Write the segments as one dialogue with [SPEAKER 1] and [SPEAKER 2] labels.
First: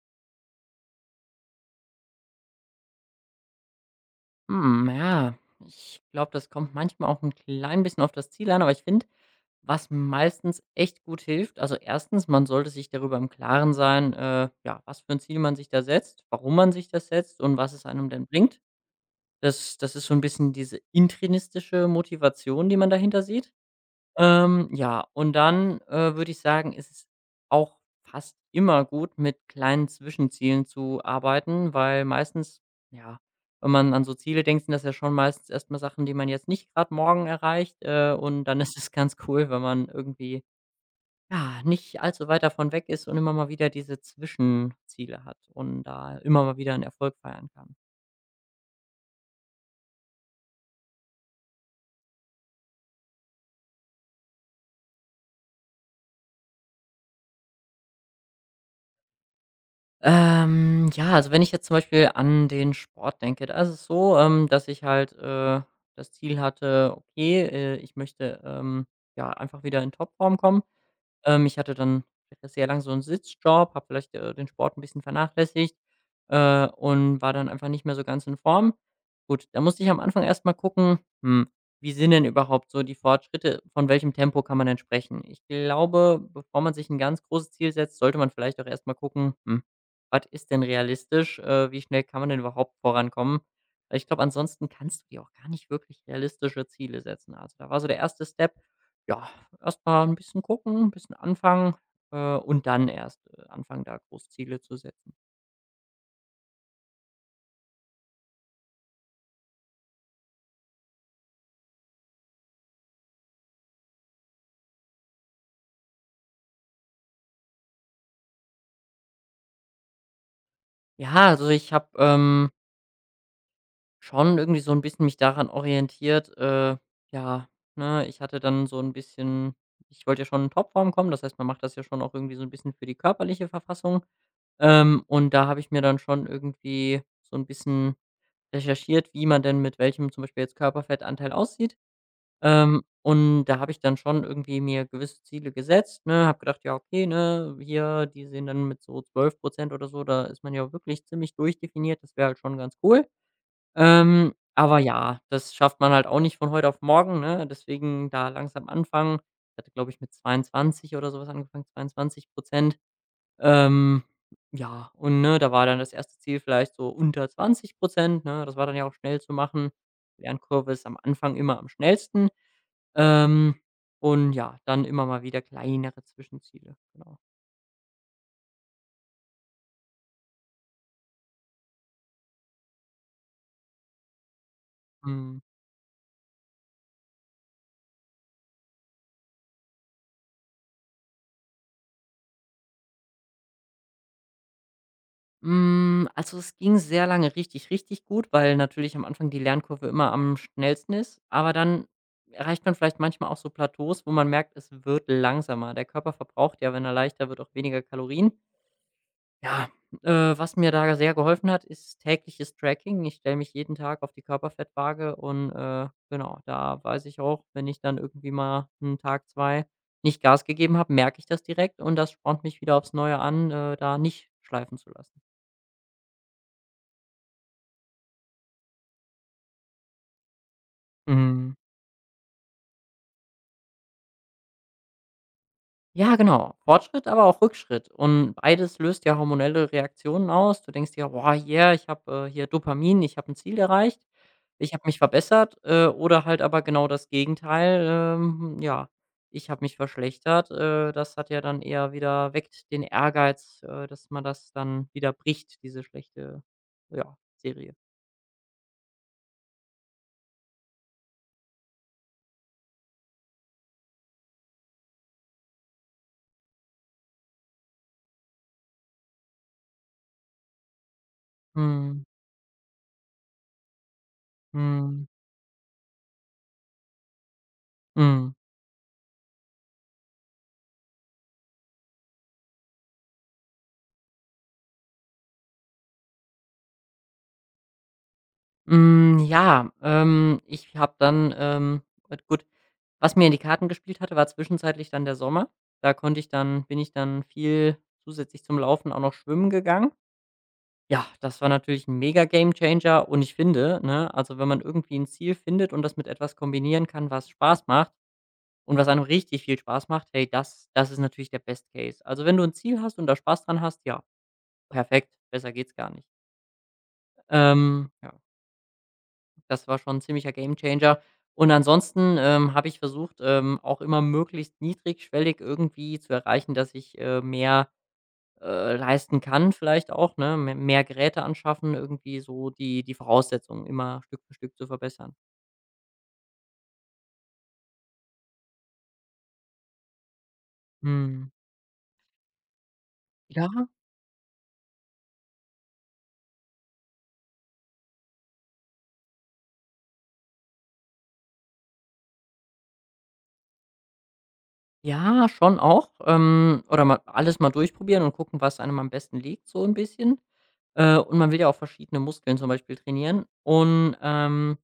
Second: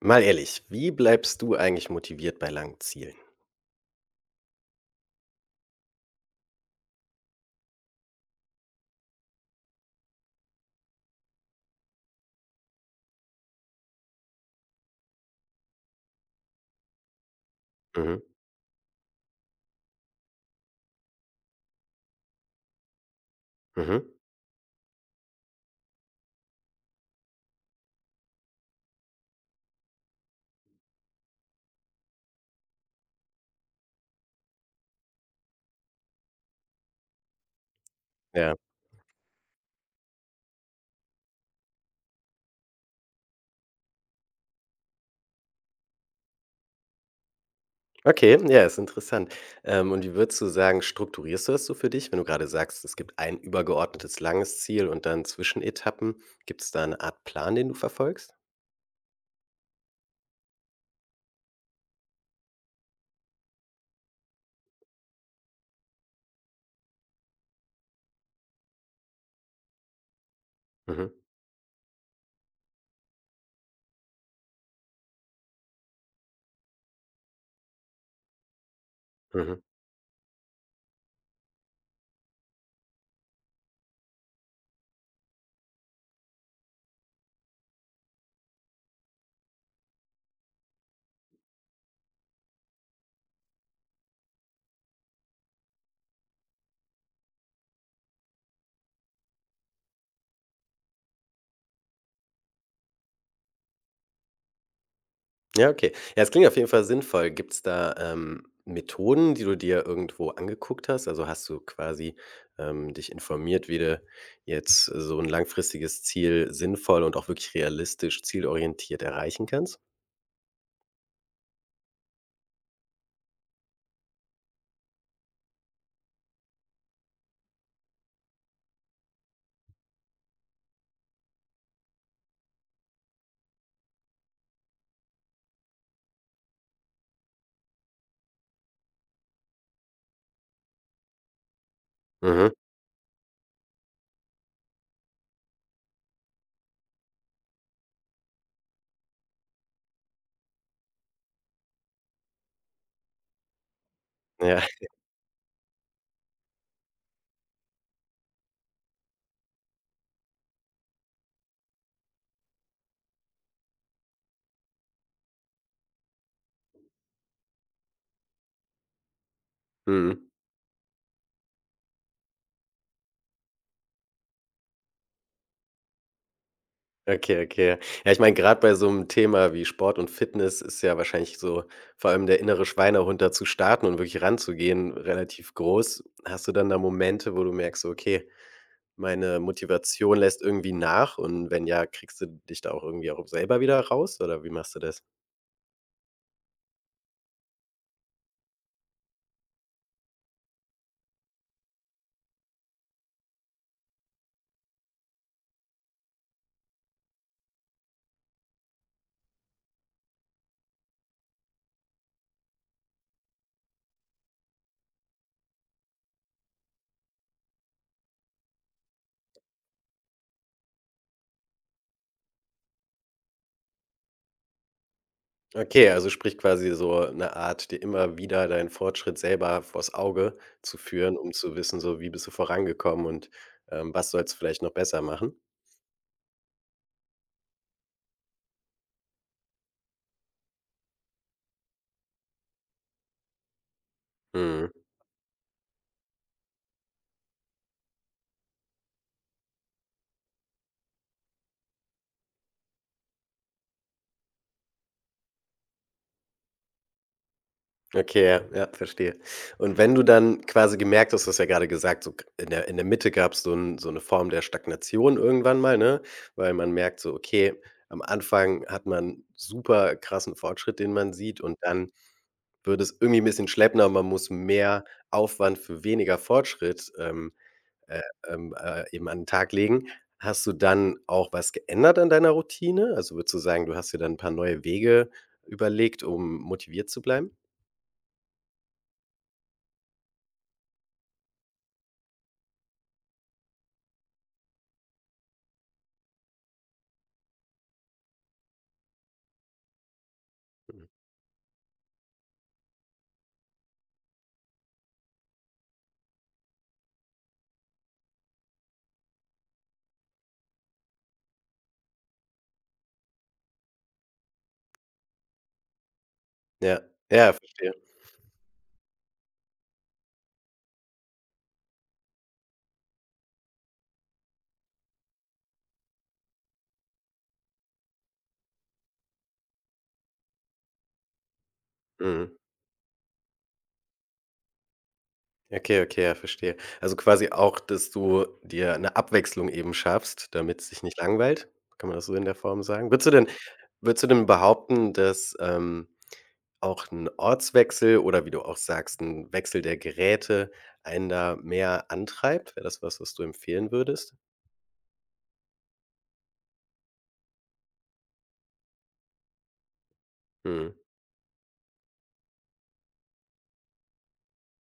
[SPEAKER 1] Mal ehrlich, wie bleibst du eigentlich motiviert bei langen Zielen?
[SPEAKER 2] Hm, ja, ich glaube, das kommt manchmal auch ein klein bisschen auf das Ziel an, aber ich finde, was meistens echt gut hilft, also erstens, man sollte sich darüber im Klaren sein, ja, was für ein Ziel man sich da setzt, warum man sich das setzt und was es einem
[SPEAKER 1] Mhm,
[SPEAKER 2] denn bringt. Das ist so ein bisschen diese intrinistische Motivation, die man dahinter sieht.
[SPEAKER 1] mhm.
[SPEAKER 2] Ja, und dann, würde ich sagen, ist es auch fast immer gut, mit kleinen Zwischenzielen zu arbeiten, weil meistens, ja, wenn man an so Ziele denkt, sind das ja schon meistens erstmal Sachen, die man jetzt nicht gerade morgen erreicht, und
[SPEAKER 1] Ja.
[SPEAKER 2] dann ist es ganz cool, wenn man irgendwie, ja, nicht allzu weit davon weg ist und immer mal wieder diese Zwischenziele hat und da immer mal wieder einen Erfolg feiern kann.
[SPEAKER 1] Okay, ja, ist interessant. Und wie würdest du sagen, strukturierst du das so für dich, wenn du gerade sagst, es gibt ein übergeordnetes langes Ziel und dann Zwischenetappen? Gibt es da eine Art Plan, den du verfolgst?
[SPEAKER 2] Ja, also wenn ich jetzt zum Beispiel an den Sport denke, da ist es so, dass ich halt das Ziel hatte, okay, ich möchte ja einfach wieder in Topform kommen.
[SPEAKER 1] Mhm,
[SPEAKER 2] Ich hatte dann sehr lang so einen Sitzjob, habe vielleicht, den Sport ein bisschen vernachlässigt, und war dann einfach nicht mehr so ganz in Form. Gut, da
[SPEAKER 1] mhm.
[SPEAKER 2] musste ich am Anfang erst mal gucken, hm, wie sind denn überhaupt so die Fortschritte? Von welchem Tempo kann man denn sprechen? Ich glaube, bevor man sich ein ganz großes Ziel setzt, sollte man vielleicht auch erst mal gucken, was ist denn realistisch? Wie schnell kann man denn überhaupt vorankommen? Weil ich glaube, ansonsten kannst du dir auch gar nicht wirklich realistische Ziele setzen. Also, da war so der erste Step, ja, erstmal ein bisschen gucken, ein bisschen anfangen, und dann erst, anfangen, da groß Ziele zu setzen.
[SPEAKER 1] Ja, okay. Ja, es klingt auf jeden Fall sinnvoll. Gibt's da, Methoden, die du dir irgendwo angeguckt hast? Also, hast du quasi, dich informiert, wie du jetzt so ein langfristiges Ziel sinnvoll und auch wirklich realistisch zielorientiert erreichen kannst?
[SPEAKER 2] Ja, also ich habe, schon irgendwie so ein bisschen mich daran orientiert, ja, ne, ich hatte dann so ein bisschen, ich wollte ja schon in Topform kommen, das heißt, man macht das ja schon auch irgendwie so ein bisschen für die körperliche Verfassung. Und da habe ich mir dann schon irgendwie so ein bisschen recherchiert, wie man denn mit welchem zum Beispiel jetzt Körperfettanteil aussieht.
[SPEAKER 1] Mhm.
[SPEAKER 2] Und da habe ich dann schon irgendwie mir gewisse Ziele gesetzt, ne, habe gedacht: „Ja, okay, ne, hier, die sehen dann mit so 12% oder so, da ist man ja wirklich ziemlich durchdefiniert, das wäre halt schon ganz cool.“
[SPEAKER 1] Ja.
[SPEAKER 2] Aber ja, das schafft man halt auch nicht von heute auf morgen, ne? Deswegen da langsam anfangen. Ich hatte, glaube ich, mit 22 oder sowas was angefangen, 22. Ähm, ja, und, ne, da war dann das erste Ziel vielleicht so unter 20%, ne? Das war dann ja auch schnell zu machen.
[SPEAKER 1] Mhm.
[SPEAKER 2] Lernkurve ist am Anfang immer am schnellsten. Ähm, und ja, dann immer mal wieder kleinere Zwischenziele, genau.
[SPEAKER 1] Okay, okay. Ja, ich meine, gerade bei so einem Thema wie Sport und Fitness ist ja wahrscheinlich so vor allem der innere Schweinehund, da zu starten und wirklich ranzugehen,
[SPEAKER 2] Mhm.
[SPEAKER 1] relativ groß. Hast du dann da Momente, wo du merkst, so: „Okay, meine Motivation lässt irgendwie nach“, und wenn ja, kriegst du dich da auch irgendwie auch selber wieder raus oder wie machst du das?
[SPEAKER 2] Also, es ging sehr lange richtig, richtig gut, weil natürlich am Anfang die Lernkurve immer am schnellsten ist, aber dann erreicht man vielleicht manchmal auch so Plateaus, wo man merkt, es wird langsamer. Der Körper verbraucht ja, wenn er leichter wird, auch weniger Kalorien. Ja, was mir da sehr geholfen hat, ist tägliches Tracking. Ich stelle mich jeden Tag auf die Körperfettwaage und, genau, da weiß ich auch, wenn ich dann irgendwie mal einen Tag, 2 nicht Gas gegeben habe, merke ich das direkt und das spornt mich wieder aufs Neue an, da nicht schleifen zu lassen.
[SPEAKER 1] Okay, also sprich quasi so eine Art, dir immer wieder deinen Fortschritt selber vors Auge zu führen, um zu wissen, so wie bist du vorangekommen und, was sollst du vielleicht noch besser machen?
[SPEAKER 2] Ja, genau. Fortschritt, aber auch Rückschritt. Und beides löst ja hormonelle Reaktionen aus. Du denkst dir: „Boah, yeah, ich habe, hier Dopamin, ich habe ein Ziel erreicht,
[SPEAKER 1] Mhm.
[SPEAKER 2] ich habe mich verbessert.“ Oder halt aber genau das Gegenteil, ja, ich habe mich verschlechtert. Das hat ja dann eher wieder, weckt den Ehrgeiz, dass man das dann wieder bricht, diese schlechte, ja, Serie.
[SPEAKER 1] Okay, ja, ja, verstehe. Und wenn du dann quasi gemerkt hast, du hast ja gerade gesagt, so k in der Mitte gab es so 'n so eine Form der Stagnation irgendwann mal, ne? Weil man merkt so, okay, am Anfang hat man super krassen Fortschritt, den man sieht, und dann
[SPEAKER 2] Mhm,
[SPEAKER 1] wird es irgendwie ein bisschen schleppender und man muss
[SPEAKER 2] mhm,
[SPEAKER 1] mehr
[SPEAKER 2] mhm.
[SPEAKER 1] Aufwand für weniger Fortschritt, äh,
[SPEAKER 2] Hm,
[SPEAKER 1] eben an den Tag legen. Hast du dann auch was geändert an deiner Routine? Also, würdest du sagen, du hast dir dann ein paar neue Wege überlegt, um motiviert zu bleiben?
[SPEAKER 2] Ja, ich habe dann, gut, was mir in die Karten gespielt hatte, war zwischenzeitlich dann der Sommer. Da konnte ich dann bin ich dann viel zusätzlich zum Laufen auch noch schwimmen gegangen.
[SPEAKER 1] Mhm.
[SPEAKER 2] Ja, das war natürlich ein mega Gamechanger und ich finde, ne, also wenn man irgendwie ein Ziel findet und das mit etwas kombinieren kann, was Spaß macht und was einem richtig viel Spaß macht, hey, das ist natürlich der Best Case. Also, wenn du ein Ziel hast und da Spaß dran hast, ja, perfekt, besser geht's gar nicht.
[SPEAKER 1] Ja, ja, verstehe.
[SPEAKER 2] Ja. Das war schon 'n ziemlicher Gamechanger. Und ansonsten, habe ich versucht, auch immer möglichst niedrigschwellig irgendwie zu erreichen, dass ich, mehr, leisten kann vielleicht auch, ne? Me Mehr Geräte anschaffen, irgendwie
[SPEAKER 1] Mhm.
[SPEAKER 2] so die Voraussetzungen immer Stück für Stück zu verbessern.
[SPEAKER 1] Okay, okay, ja, verstehe. Also quasi auch, dass du dir eine Abwechslung eben schaffst, damit es dich nicht
[SPEAKER 2] Mhm.
[SPEAKER 1] langweilt? Kann man das so in der Form sagen? Würdest du denn
[SPEAKER 2] Ja,
[SPEAKER 1] würdest du denn behaupten, dass, auch ein Ortswechsel oder, wie du auch sagst, ein Wechsel der Geräte einen da mehr antreibt? Wäre das was, was du empfehlen würdest?
[SPEAKER 2] ja, schon auch. Oder mal alles mal durchprobieren und gucken, was einem am besten liegt, so ein bisschen.
[SPEAKER 1] Mhm,
[SPEAKER 2] Und man will ja auch verschiedene Muskeln zum Beispiel trainieren. Und,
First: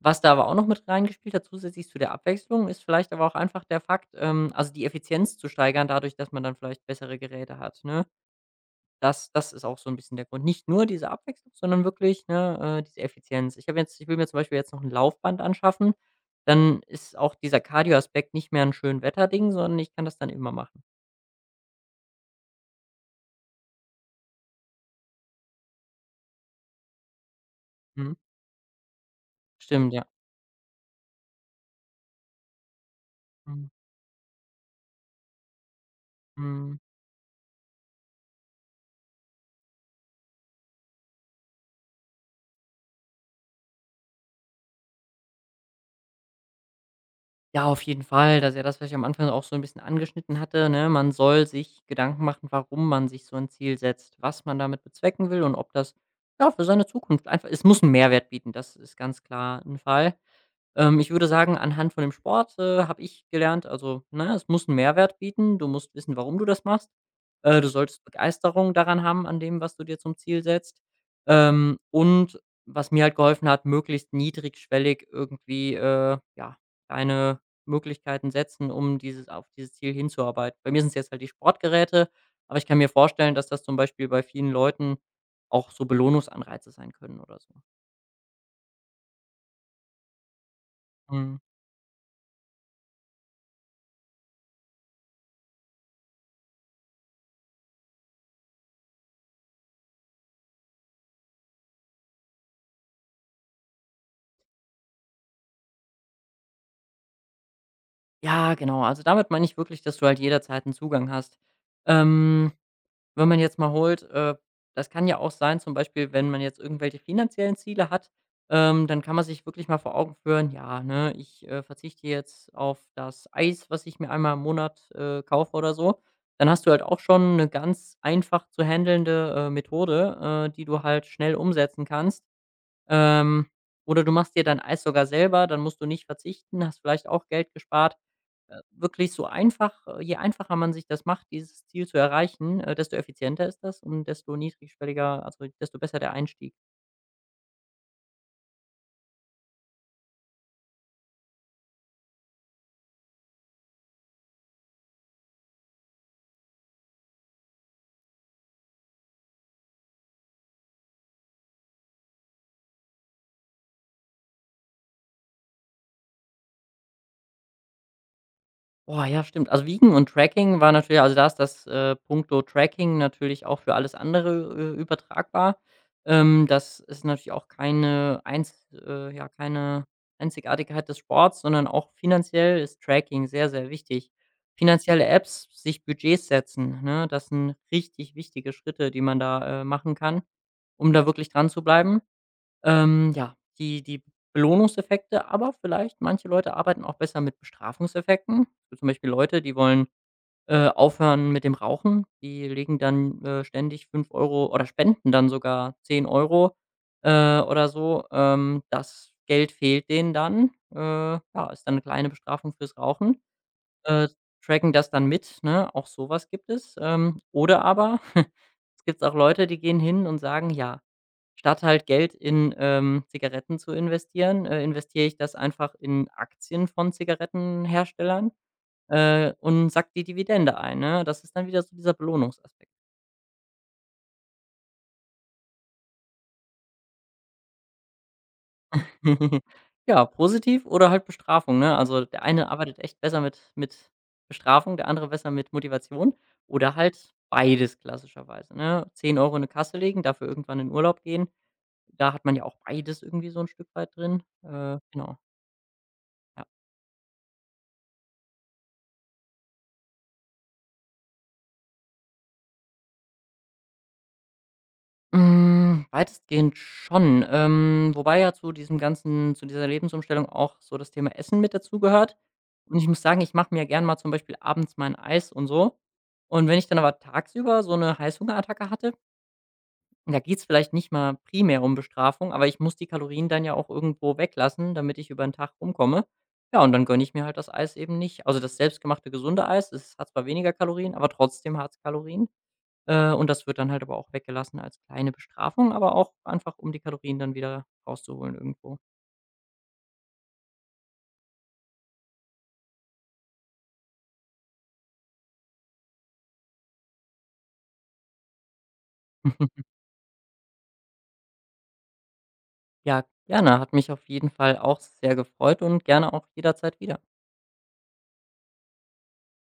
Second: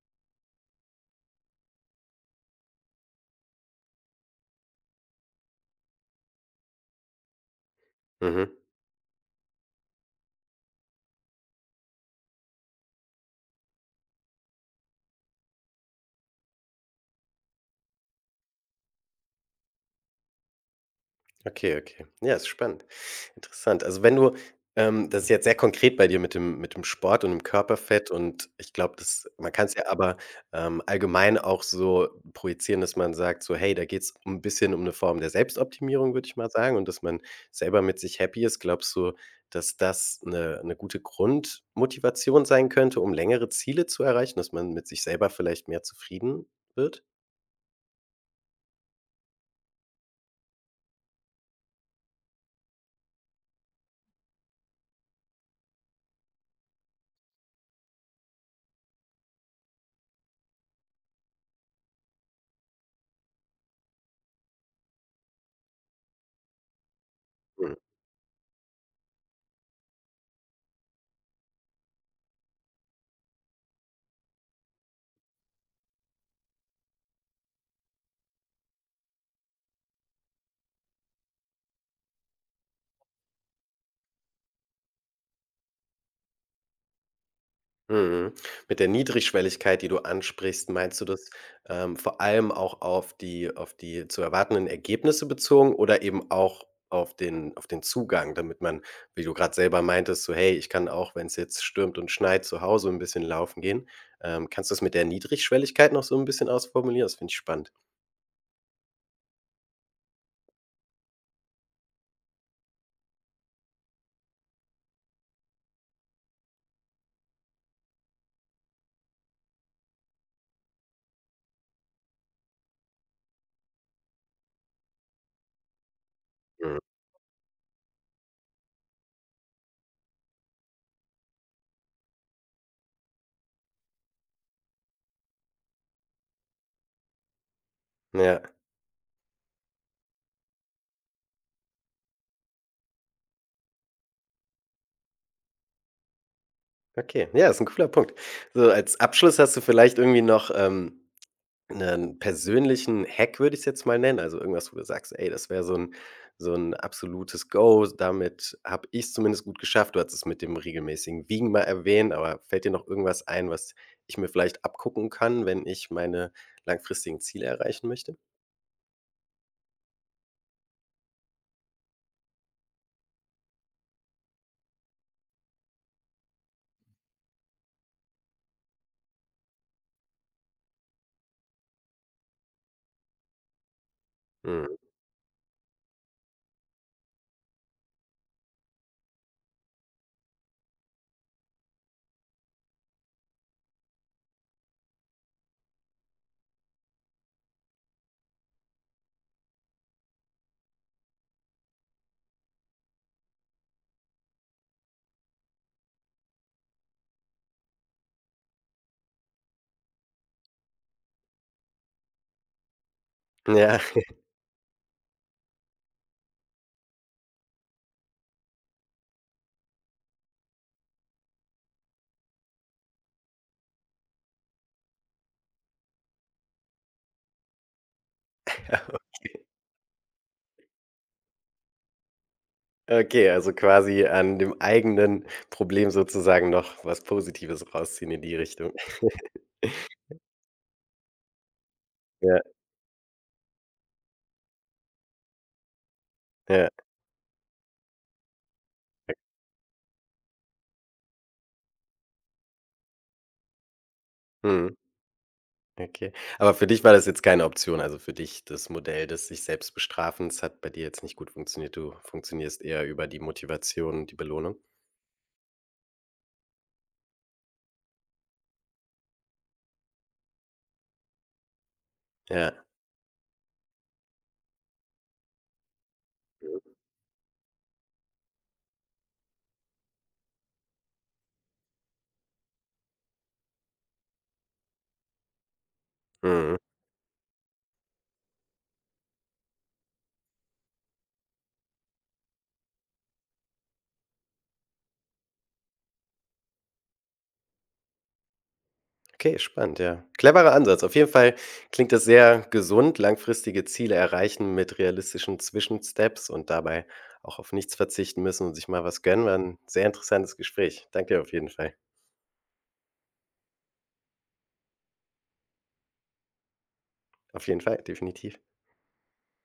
[SPEAKER 2] was da aber auch noch mit reingespielt hat, zusätzlich zu der Abwechslung, ist vielleicht aber auch einfach der Fakt, also die Effizienz zu steigern dadurch, dass man dann vielleicht bessere Geräte hat, ne?
[SPEAKER 1] mhm.
[SPEAKER 2] Das ist auch so ein bisschen der Grund. Nicht nur diese Abwechslung, sondern wirklich, ne, diese Effizienz. Ich habe jetzt Ich will mir zum Beispiel jetzt noch ein Laufband anschaffen, dann ist auch dieser Cardio-Aspekt nicht mehr ein 'n Wetterding, sondern ich kann das dann immer machen.
[SPEAKER 1] Okay, okay. Ja, ist spannend. Interessant. Also, wenn du das ist jetzt sehr konkret bei dir mit dem Sport und dem Körperfett,
[SPEAKER 2] Mhm.
[SPEAKER 1] und ich glaube, das man kann es ja
[SPEAKER 2] Stimmt, ja.
[SPEAKER 1] aber, allgemein auch so projizieren, dass man sagt so:
[SPEAKER 2] Mhm.
[SPEAKER 1] „Hey, da geht's ein bisschen um eine Form der Selbstoptimierung“, würde ich mal sagen,
[SPEAKER 2] Mhm.
[SPEAKER 1] und dass man selber mit sich happy ist. Glaubst du, dass das eine gute Grundmotivation sein könnte, um längere Ziele zu erreichen, dass man mit sich selber vielleicht mehr zufrieden wird?
[SPEAKER 2] Ja, auf jeden Fall, dass er das, was ich am Anfang auch so ein bisschen angeschnitten hatte, ne? Man soll sich Gedanken machen, warum man sich so ein Ziel setzt, was man damit bezwecken will und ob das, ja, für seine Zukunft einfach, es muss einen Mehrwert bieten, das ist ganz klar ein Fall. Ich würde sagen, anhand von dem Sport, habe ich gelernt, also, ne, es muss einen Mehrwert bieten. Du musst wissen, warum du das machst. Du
[SPEAKER 1] Mhm.
[SPEAKER 2] solltest Begeisterung daran haben, an dem, was du dir zum Ziel setzt. Und was mir halt geholfen hat, möglichst niedrigschwellig irgendwie, ja, kleine Möglichkeiten setzen, um dieses auf dieses Ziel hinzuarbeiten. Bei mir sind es jetzt halt die Sportgeräte, aber ich kann mir vorstellen, dass das zum Beispiel bei vielen Leuten auch so Belohnungsanreize sein können oder so.
[SPEAKER 1] Mhm. Mit der Niedrigschwelligkeit, die du ansprichst, meinst du das,
[SPEAKER 2] Mhm.
[SPEAKER 1] vor allem auch auf die zu erwartenden Ergebnisse bezogen oder eben auch auf den Zugang, damit man, wie du gerade selber meintest, so: „Hey, ich kann auch, wenn es jetzt stürmt und schneit, zu Hause ein bisschen laufen gehen.“ Kannst du's mit der Niedrigschwelligkeit noch so ein bisschen ausformulieren? Das finde ich spannend.
[SPEAKER 2] Ja, genau. Also, damit meine ich wirklich, dass du halt jederzeit einen Zugang hast. Ähm, Wenn man jetzt mal holt das kann ja auch sein, zum Beispiel wenn man jetzt irgendwelche finanziellen Ziele hat, dann kann man sich wirklich mal vor Augen führen: „Ja, ne, ich, verzichte jetzt auf das Eis, was ich mir einmal im Monat, kaufe oder so.“ Dann hast du
[SPEAKER 1] Mhm.
[SPEAKER 2] halt auch schon eine ganz einfach zu handelnde, Methode, die du halt schnell umsetzen kannst. Ähm, oder du machst dir dein Eis sogar selber, dann musst du nicht verzichten, hast vielleicht auch Geld gespart.
[SPEAKER 1] Ja,
[SPEAKER 2] Wirklich so einfach, je einfacher man sich das macht, dieses Ziel zu erreichen, desto effizienter ist das und desto niedrigschwelliger, also desto besser der Einstieg.
[SPEAKER 1] okay. Ja, ist ein cooler Punkt. So als Abschluss, hast du vielleicht irgendwie noch, einen persönlichen Hack, würde ich es jetzt mal nennen, also irgendwas, wo du sagst: „Ey, das wäre so ein absolutes Go. Damit habe ich's zumindest gut geschafft.“ Du hast es mit dem regelmäßigen Wiegen mal erwähnt, aber fällt dir noch irgendwas ein, was ich mir vielleicht abgucken kann, wenn ich meine langfristigen Ziele erreichen möchte?
[SPEAKER 2] Boah, ja, stimmt. Also Wiegen und Tracking war natürlich, also da ist das, punkto Tracking natürlich auch für alles andere, übertragbar. Das ist natürlich auch keine einz ja, keine Einzigartigkeit des Sports, sondern auch finanziell ist Tracking sehr, sehr wichtig.
[SPEAKER 1] Mhm.
[SPEAKER 2] Finanzielle Apps, sich Budgets setzen, ne? Das sind richtig wichtige Schritte, die man da, machen kann, um da wirklich dran zu bleiben, ja, die Belohnungseffekte, aber vielleicht manche Leute arbeiten auch besser mit Bestrafungseffekten. So zum Beispiel Leute, die wollen, aufhören mit dem Rauchen, die legen dann, ständig 5 € oder spenden dann sogar 10 €, oder so. Das Geld fehlt denen dann. Ja, ist dann eine kleine Bestrafung fürs Rauchen.
[SPEAKER 1] Ja,
[SPEAKER 2] Äh, Tracken das dann mit, ne? Auch sowas gibt es. Oder aber es gibt auch Leute, die gehen hin und sagen: „Ja, statt halt Geld in, Zigaretten zu investieren, investiere ich das einfach in Aktien von Zigarettenherstellern, und sack die Dividende ein, ne? Das ist dann wieder so dieser Belohnungsaspekt.“
[SPEAKER 1] okay, also quasi an dem eigenen Problem sozusagen noch was Positives rausziehen in die Richtung.
[SPEAKER 2] Ja, positiv oder halt Bestrafung, ne? Also, der
[SPEAKER 1] Ja,
[SPEAKER 2] eine arbeitet echt besser mit Bestrafung, der andere besser mit Motivation
[SPEAKER 1] ja.
[SPEAKER 2] oder halt beides klassischerweise, ne? 10 € in 'ne Kasse legen, dafür irgendwann in Urlaub gehen. Da hat man ja auch beides irgendwie so ein Stück weit drin.
[SPEAKER 1] Mhm.
[SPEAKER 2] Genau.
[SPEAKER 1] Okay.
[SPEAKER 2] Ja.
[SPEAKER 1] Aber für dich war das jetzt keine Option? Also, für dich das Modell des sich selbst Bestrafens hat bei dir jetzt nicht gut funktioniert. Du funktionierst eher über die Motivation und die Belohnung?
[SPEAKER 2] Weitestgehend schon. Wobei ja zu diesem ganzen zu dieser Lebensumstellung auch so das Thema Essen mit dazugehört.
[SPEAKER 1] Ja.
[SPEAKER 2] Und ich muss sagen, ich mache mir gern mal zum Beispiel abends mein Eis und so. Und wenn ich dann aber tagsüber so eine Heißhungerattacke hatte, da geht es vielleicht nicht mal primär um Bestrafung, aber ich muss die Kalorien dann ja auch irgendwo weglassen, damit ich über den Tag rumkomme.
[SPEAKER 1] Mhm.
[SPEAKER 2] Ja, und dann gönne ich mir halt das Eis eben nicht. Also, das selbstgemachte gesunde Eis, es hat zwar weniger Kalorien, aber trotzdem hat es Kalorien. Und das wird dann halt aber auch weggelassen als kleine Bestrafung, aber auch einfach, um die Kalorien dann wieder rauszuholen irgendwo.
[SPEAKER 1] Okay, spannend, ja. Cleverer Ansatz. Auf jeden Fall klingt das sehr gesund, langfristige Ziele erreichen mit realistischen Zwischensteps und dabei auch auf nichts verzichten müssen und sich mal was gönnen. War 'n sehr interessantes Gespräch. Danke auf jeden Fall.
[SPEAKER 2] Ja, gerne. Hat mich auf jeden Fall auch sehr gefreut und gerne auch jederzeit wieder.
[SPEAKER 1] Auf jeden Fall, definitiv.